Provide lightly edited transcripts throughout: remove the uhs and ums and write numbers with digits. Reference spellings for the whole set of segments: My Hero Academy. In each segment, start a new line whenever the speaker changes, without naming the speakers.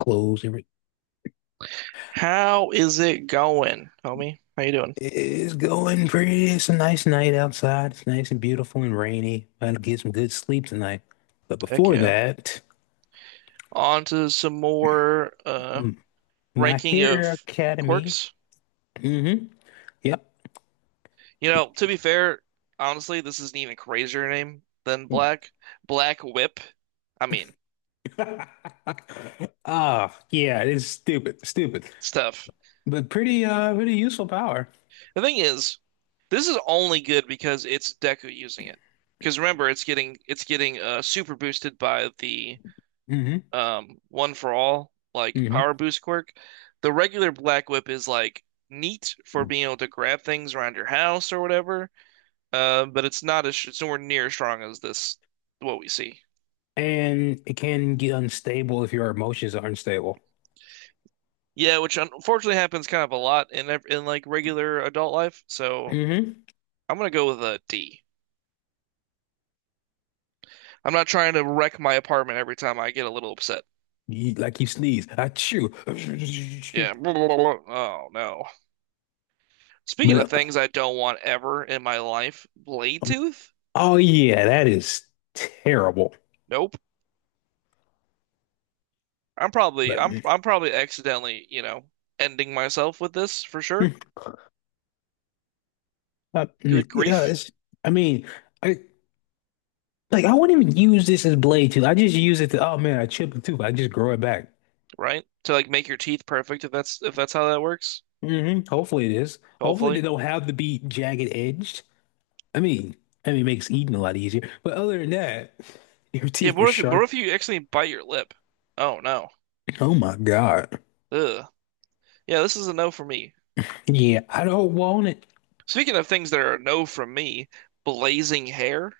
Clothes.
How is it going, homie? How you doing?
It's going pretty. It's a nice night outside. It's nice and beautiful and rainy. I'm gonna get some good sleep tonight. But
Heck
before
yeah.
that,
On to some more
mm, My
ranking
Hero
of
Academy.
quirks.
hmm Yep.
You know, to be fair, honestly, this is an even crazier name than Black. Black Whip. I mean,
Ah, yeah, it's stupid, stupid,
it's tough.
but pretty, pretty useful power.
The thing is, this is only good because it's Deku using it. Because remember, it's getting super boosted by the
Hmm
one for all, like
hmm
power boost quirk. The regular Black Whip is like neat for being able to grab things around your house or whatever, but it's not as it's nowhere near as strong as this what we see.
And it can get unstable if your emotions are unstable.
Yeah, which unfortunately happens kind of a lot in like regular adult life. So
Hmm
I'm gonna go with a D. I'm not trying to wreck my apartment every time I get a little upset.
You, like you sneeze, I chew,
Yeah. Oh no. Speaking of
but
things I don't want ever in my life,
uh,
Bladetooth?
oh yeah, that is terrible.
Nope. I'm probably I'm
But-
I'm probably accidentally, ending myself with this for sure. Good
Yeah,
grief,
I mean, I like I wouldn't even use this as blade tooth. I just use it to, oh man, I chipped a tooth. I just grow it back.
right? To like make your teeth perfect if that's how that works.
Hmm Hopefully it is. Hopefully they
Hopefully.
don't have to be jagged edged. I mean, I mean, it makes eating a lot easier. But other than that, your
Yeah, but
teeth were
what if you what
sharp.
if you accidentally bite your lip? Oh no.
Oh my God.
Ugh. Yeah, this is a no for me.
Yeah, I don't want it.
Speaking of things that are a no from me, blazing hair.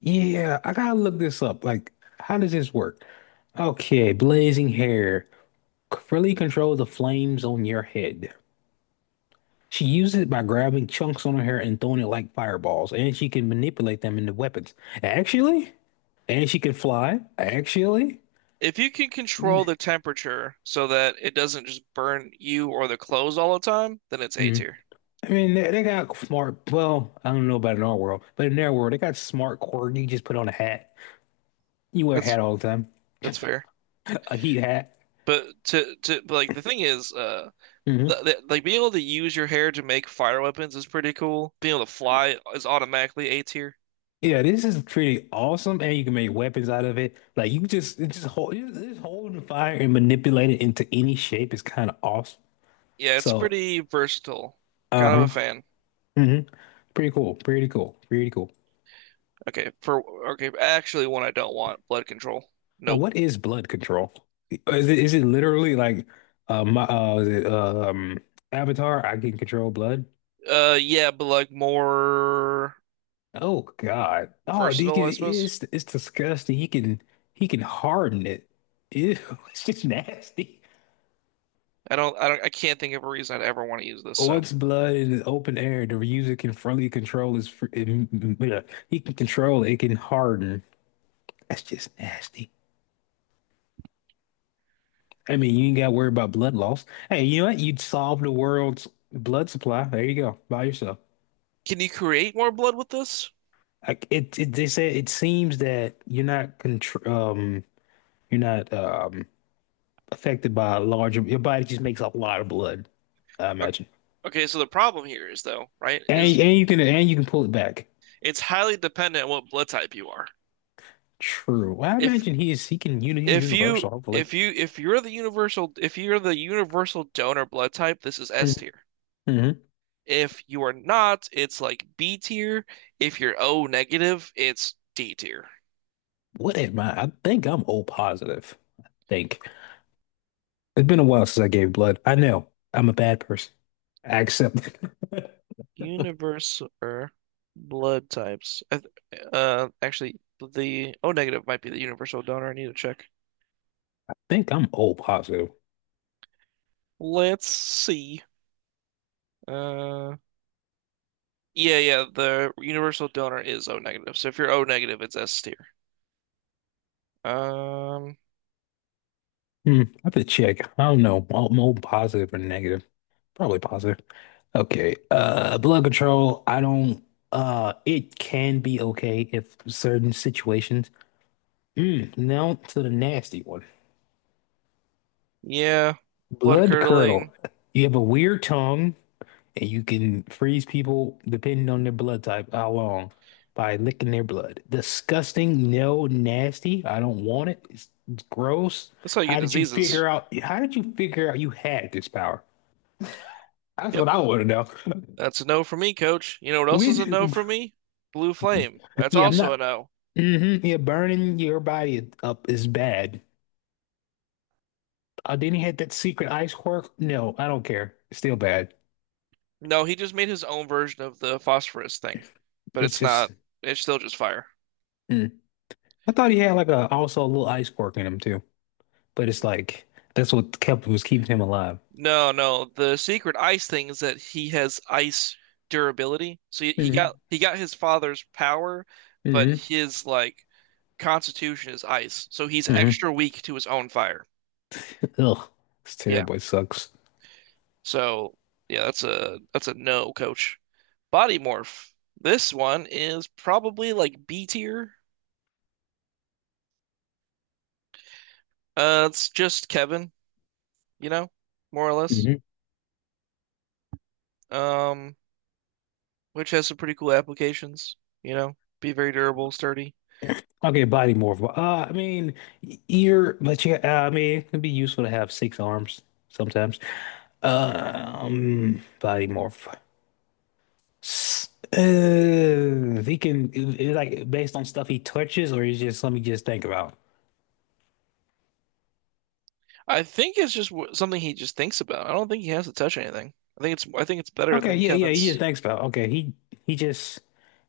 Yeah, I gotta look this up. Like, how does this work? Okay, blazing hair. Freely control the flames on your head. She uses it by grabbing chunks on her hair and throwing it like fireballs, and she can manipulate them into weapons. Actually, and she can fly. Actually,
If you can
mm,
control the temperature so that it doesn't just burn you or the clothes all the time, then it's A
mm.
tier.
I mean, they got smart. Well, I don't know about in our world, but in their world, they got smart quirky. You just put on a hat. You wear a
That's
hat all the time,
that's fair.
a heat hat.
But to but like the thing is,
Hmm
like being able to use your hair to make fire weapons is pretty cool. Being able to fly is automatically A tier.
Yeah, this is pretty awesome, and you can make weapons out of it. Like you just, you just holding the fire and manipulate it into any shape is kind of awesome.
Yeah, it's
So.
pretty versatile. Kind of
Uh-huh.
a fan.
hmm Pretty cool. Pretty cool. Pretty cool.
Okay, for okay, actually one I don't want, blood control.
Now,
Nope.
what is blood control? Is it literally like my Avatar? I can control blood.
Yeah, but like more
Oh God. Oh,
versatile,
Deacon
I suppose.
is it's disgusting. He can harden it. Ew, it's just nasty.
I don't I can't think of a reason I'd ever want to use this, so.
Once blood in the open air, the user can freely control his. He can control it. It can harden. That's just nasty. I mean, you ain't got to worry about blood loss. Hey, you know what? You'd solve the world's blood supply. There you go, by yourself.
Can you create more blood with this?
Like they said it seems that you're not affected by a large. Your body just makes a lot of blood. I
O-
imagine,
Okay, so the problem here is though, right, is
and you can pull it back.
it's highly dependent on what blood type you are.
True. Well, I
If
imagine he is he can you he's
If you
universal. Hopefully.
if you if you're the universal donor blood type, this is S
Mm-hmm.
tier.
Mm-hmm.
If you are not, it's like B tier. If you're O negative, it's D tier.
What am I? I think I'm O positive. I think it's been a while since I gave blood. I know I'm a bad person. I accept it.
Universal blood types. I actually, the O negative might be the universal donor. I need to check.
think I'm O positive.
Let's see. Uh, yeah, the universal donor is O negative. So if you're O negative, it's S tier. Um,
Hmm, I have to check. I don't know. I'm O positive or negative. Probably positive. Okay. Blood control. I don't. It can be okay if certain situations. Mm, now to the nasty one.
yeah, blood
Blood
curdling.
curdle. You have a weird tongue. And you can freeze people depending on their blood type, how long, by licking their blood. Disgusting, no, nasty. I don't want it. It's gross.
That's how you get
How did you
diseases.
figure out? How did you figure out you had this power? That's
Yep.
what I want to know.
That's a no for me, coach. You know what else is a
We,
no for me? Blue flame. That's
yeah, I'm
also a
not.
no.
Hmm yeah, burning your body up is bad. Then he had that secret ice quirk. No, I don't care. It's still bad.
No, he just made his own version of the phosphorus thing, but
It's just.
it's still just fire.
Mm. I thought he had like a also a little ice quirk in him too. But it's like that's what kept was keeping him alive.
No, no. The secret ice thing is that he has ice durability. So
Mm-hmm.
he got his father's power, but
Mm-hmm.
his like constitution is ice. So he's
Mm-hmm.
extra weak to his own fire.
Ugh, it's
Yeah.
terrible. It sucks.
So yeah, that's a no, coach. Body Morph. This one is probably like B tier. It's just Kevin, you know, more or less.
Mm-hmm.
Um, which has some pretty cool applications, you know, be very durable, sturdy.
Okay, body morph. Well, y- but yeah, I mean, it can be useful to have six arms sometimes. Body morph. He can, like, based on stuff he touches, or is just let me just think about?
I think it's just w something he just thinks about. I don't think he has to touch anything. I think it's better
Okay,
than
yeah, yeah, he just
Kevin's.
thanks pal. Okay, he just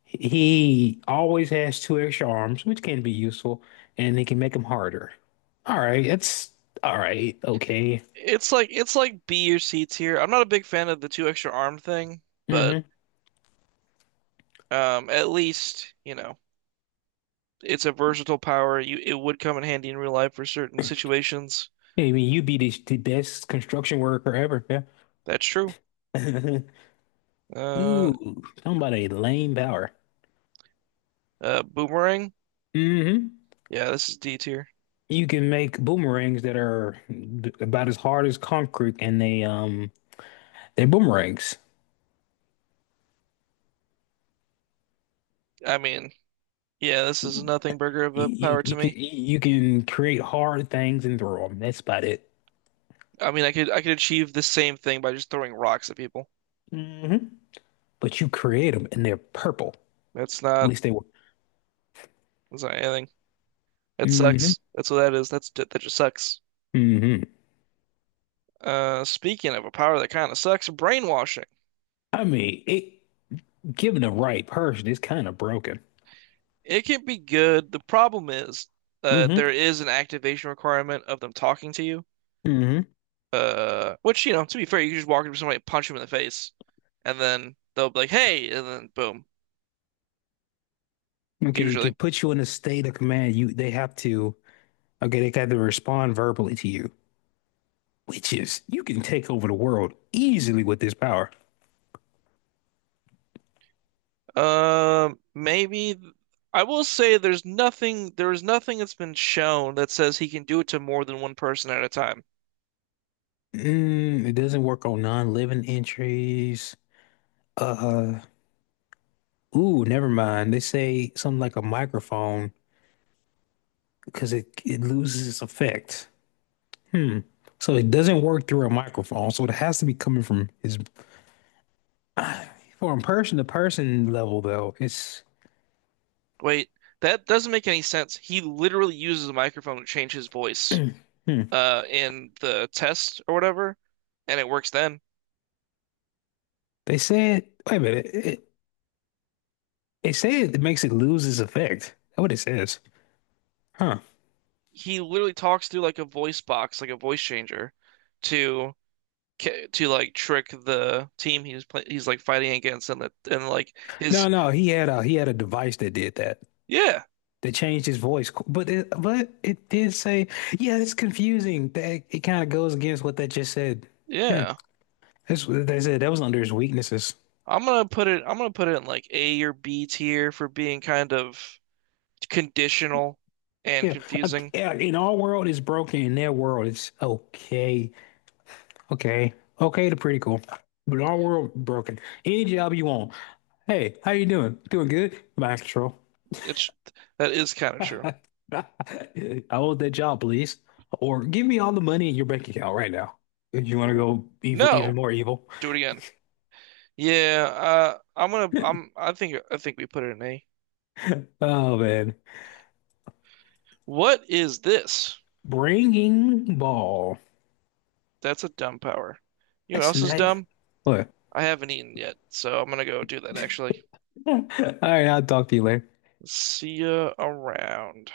he always has two extra arms, which can be useful, and they can make him harder. All right, Okay.
It's like B or C tier. I'm not a big fan of the two extra arm thing, but
Mm-hmm.
at least, you know, it's a versatile power. You it would come in handy in real life for certain situations.
Yeah, I mean, you'd be the best construction worker ever. Yeah.
That's true. Uh,
Ooh, talking about a lame power.
Boomerang.
Mm-hmm.
Yeah, this is D tier.
You can make boomerangs that are about as hard as concrete, and they're boomerangs.
I mean, yeah, this is nothing burger of
You,
a power to me.
you can create hard things and throw them. That's about it.
I mean, I could achieve the same thing by just throwing rocks at people.
Hmm But you create them and they're purple.
That's
At
not
least they were.
that's not anything. It
Hmm
sucks. That's what that is. That's that just sucks.
hmm
Speaking of a power that kind of sucks, brainwashing.
I mean, it given the right person, it's kind of broken.
It can be good. The problem is, there
Hmm
is an activation requirement of them talking to you.
hmm
Which you know, to be fair, you can just walk up to somebody, punch them in the face, and then they'll be like, "Hey," and then boom.
Okay, it can
Usually.
put you in a state of command. You they have to okay, they have to respond verbally to you, which is you can take over the world easily with this power.
Maybe I will say there is nothing that's been shown that says he can do it to more than one person at a time.
Mm, it doesn't work on non-living entries. Uh, ooh, never mind. They say something like a microphone because it loses its effect. Hmm. So it doesn't work through a microphone. So it has to be coming from his from person to person level though. It's
Wait, that doesn't make any sense. He literally uses a microphone to change his voice
hmm.
in the test or whatever, and it works then.
They said wait a minute. They said it makes it lose its effect. That's what it says. Huh.
He literally talks through like a voice box, like a voice changer to to like trick the team he's like fighting against and the and like
No,
his
no, he had a device that did that.
yeah,
That changed his voice. But it did say, yeah, it's confusing. That it kind of goes against what that just said. Hmm.
yeah.
That's what they said. That was under his weaknesses.
I'm gonna put it in like A or B tier for being kind of conditional and
Yeah,
confusing.
yeah, in our world it's broken. In their world, it's okay. Okay. Okay, they're pretty cool. But our world broken. Any job you want. Hey, how you doing? Doing good? Mind control.
It's that is kind of true.
I want that job, please. Or give me all the money in your bank account right now. If you want to
Oh,
go evil, even
No,
more evil.
do it again. Yeah, I think we put it in A.
Oh man.
What is this?
Bringing ball.
That's a dumb power. You know what
That's
else is
not
dumb?
what.
I haven't eaten yet, so I'm gonna go do that actually.
All right, I'll talk to you later.
See ya around.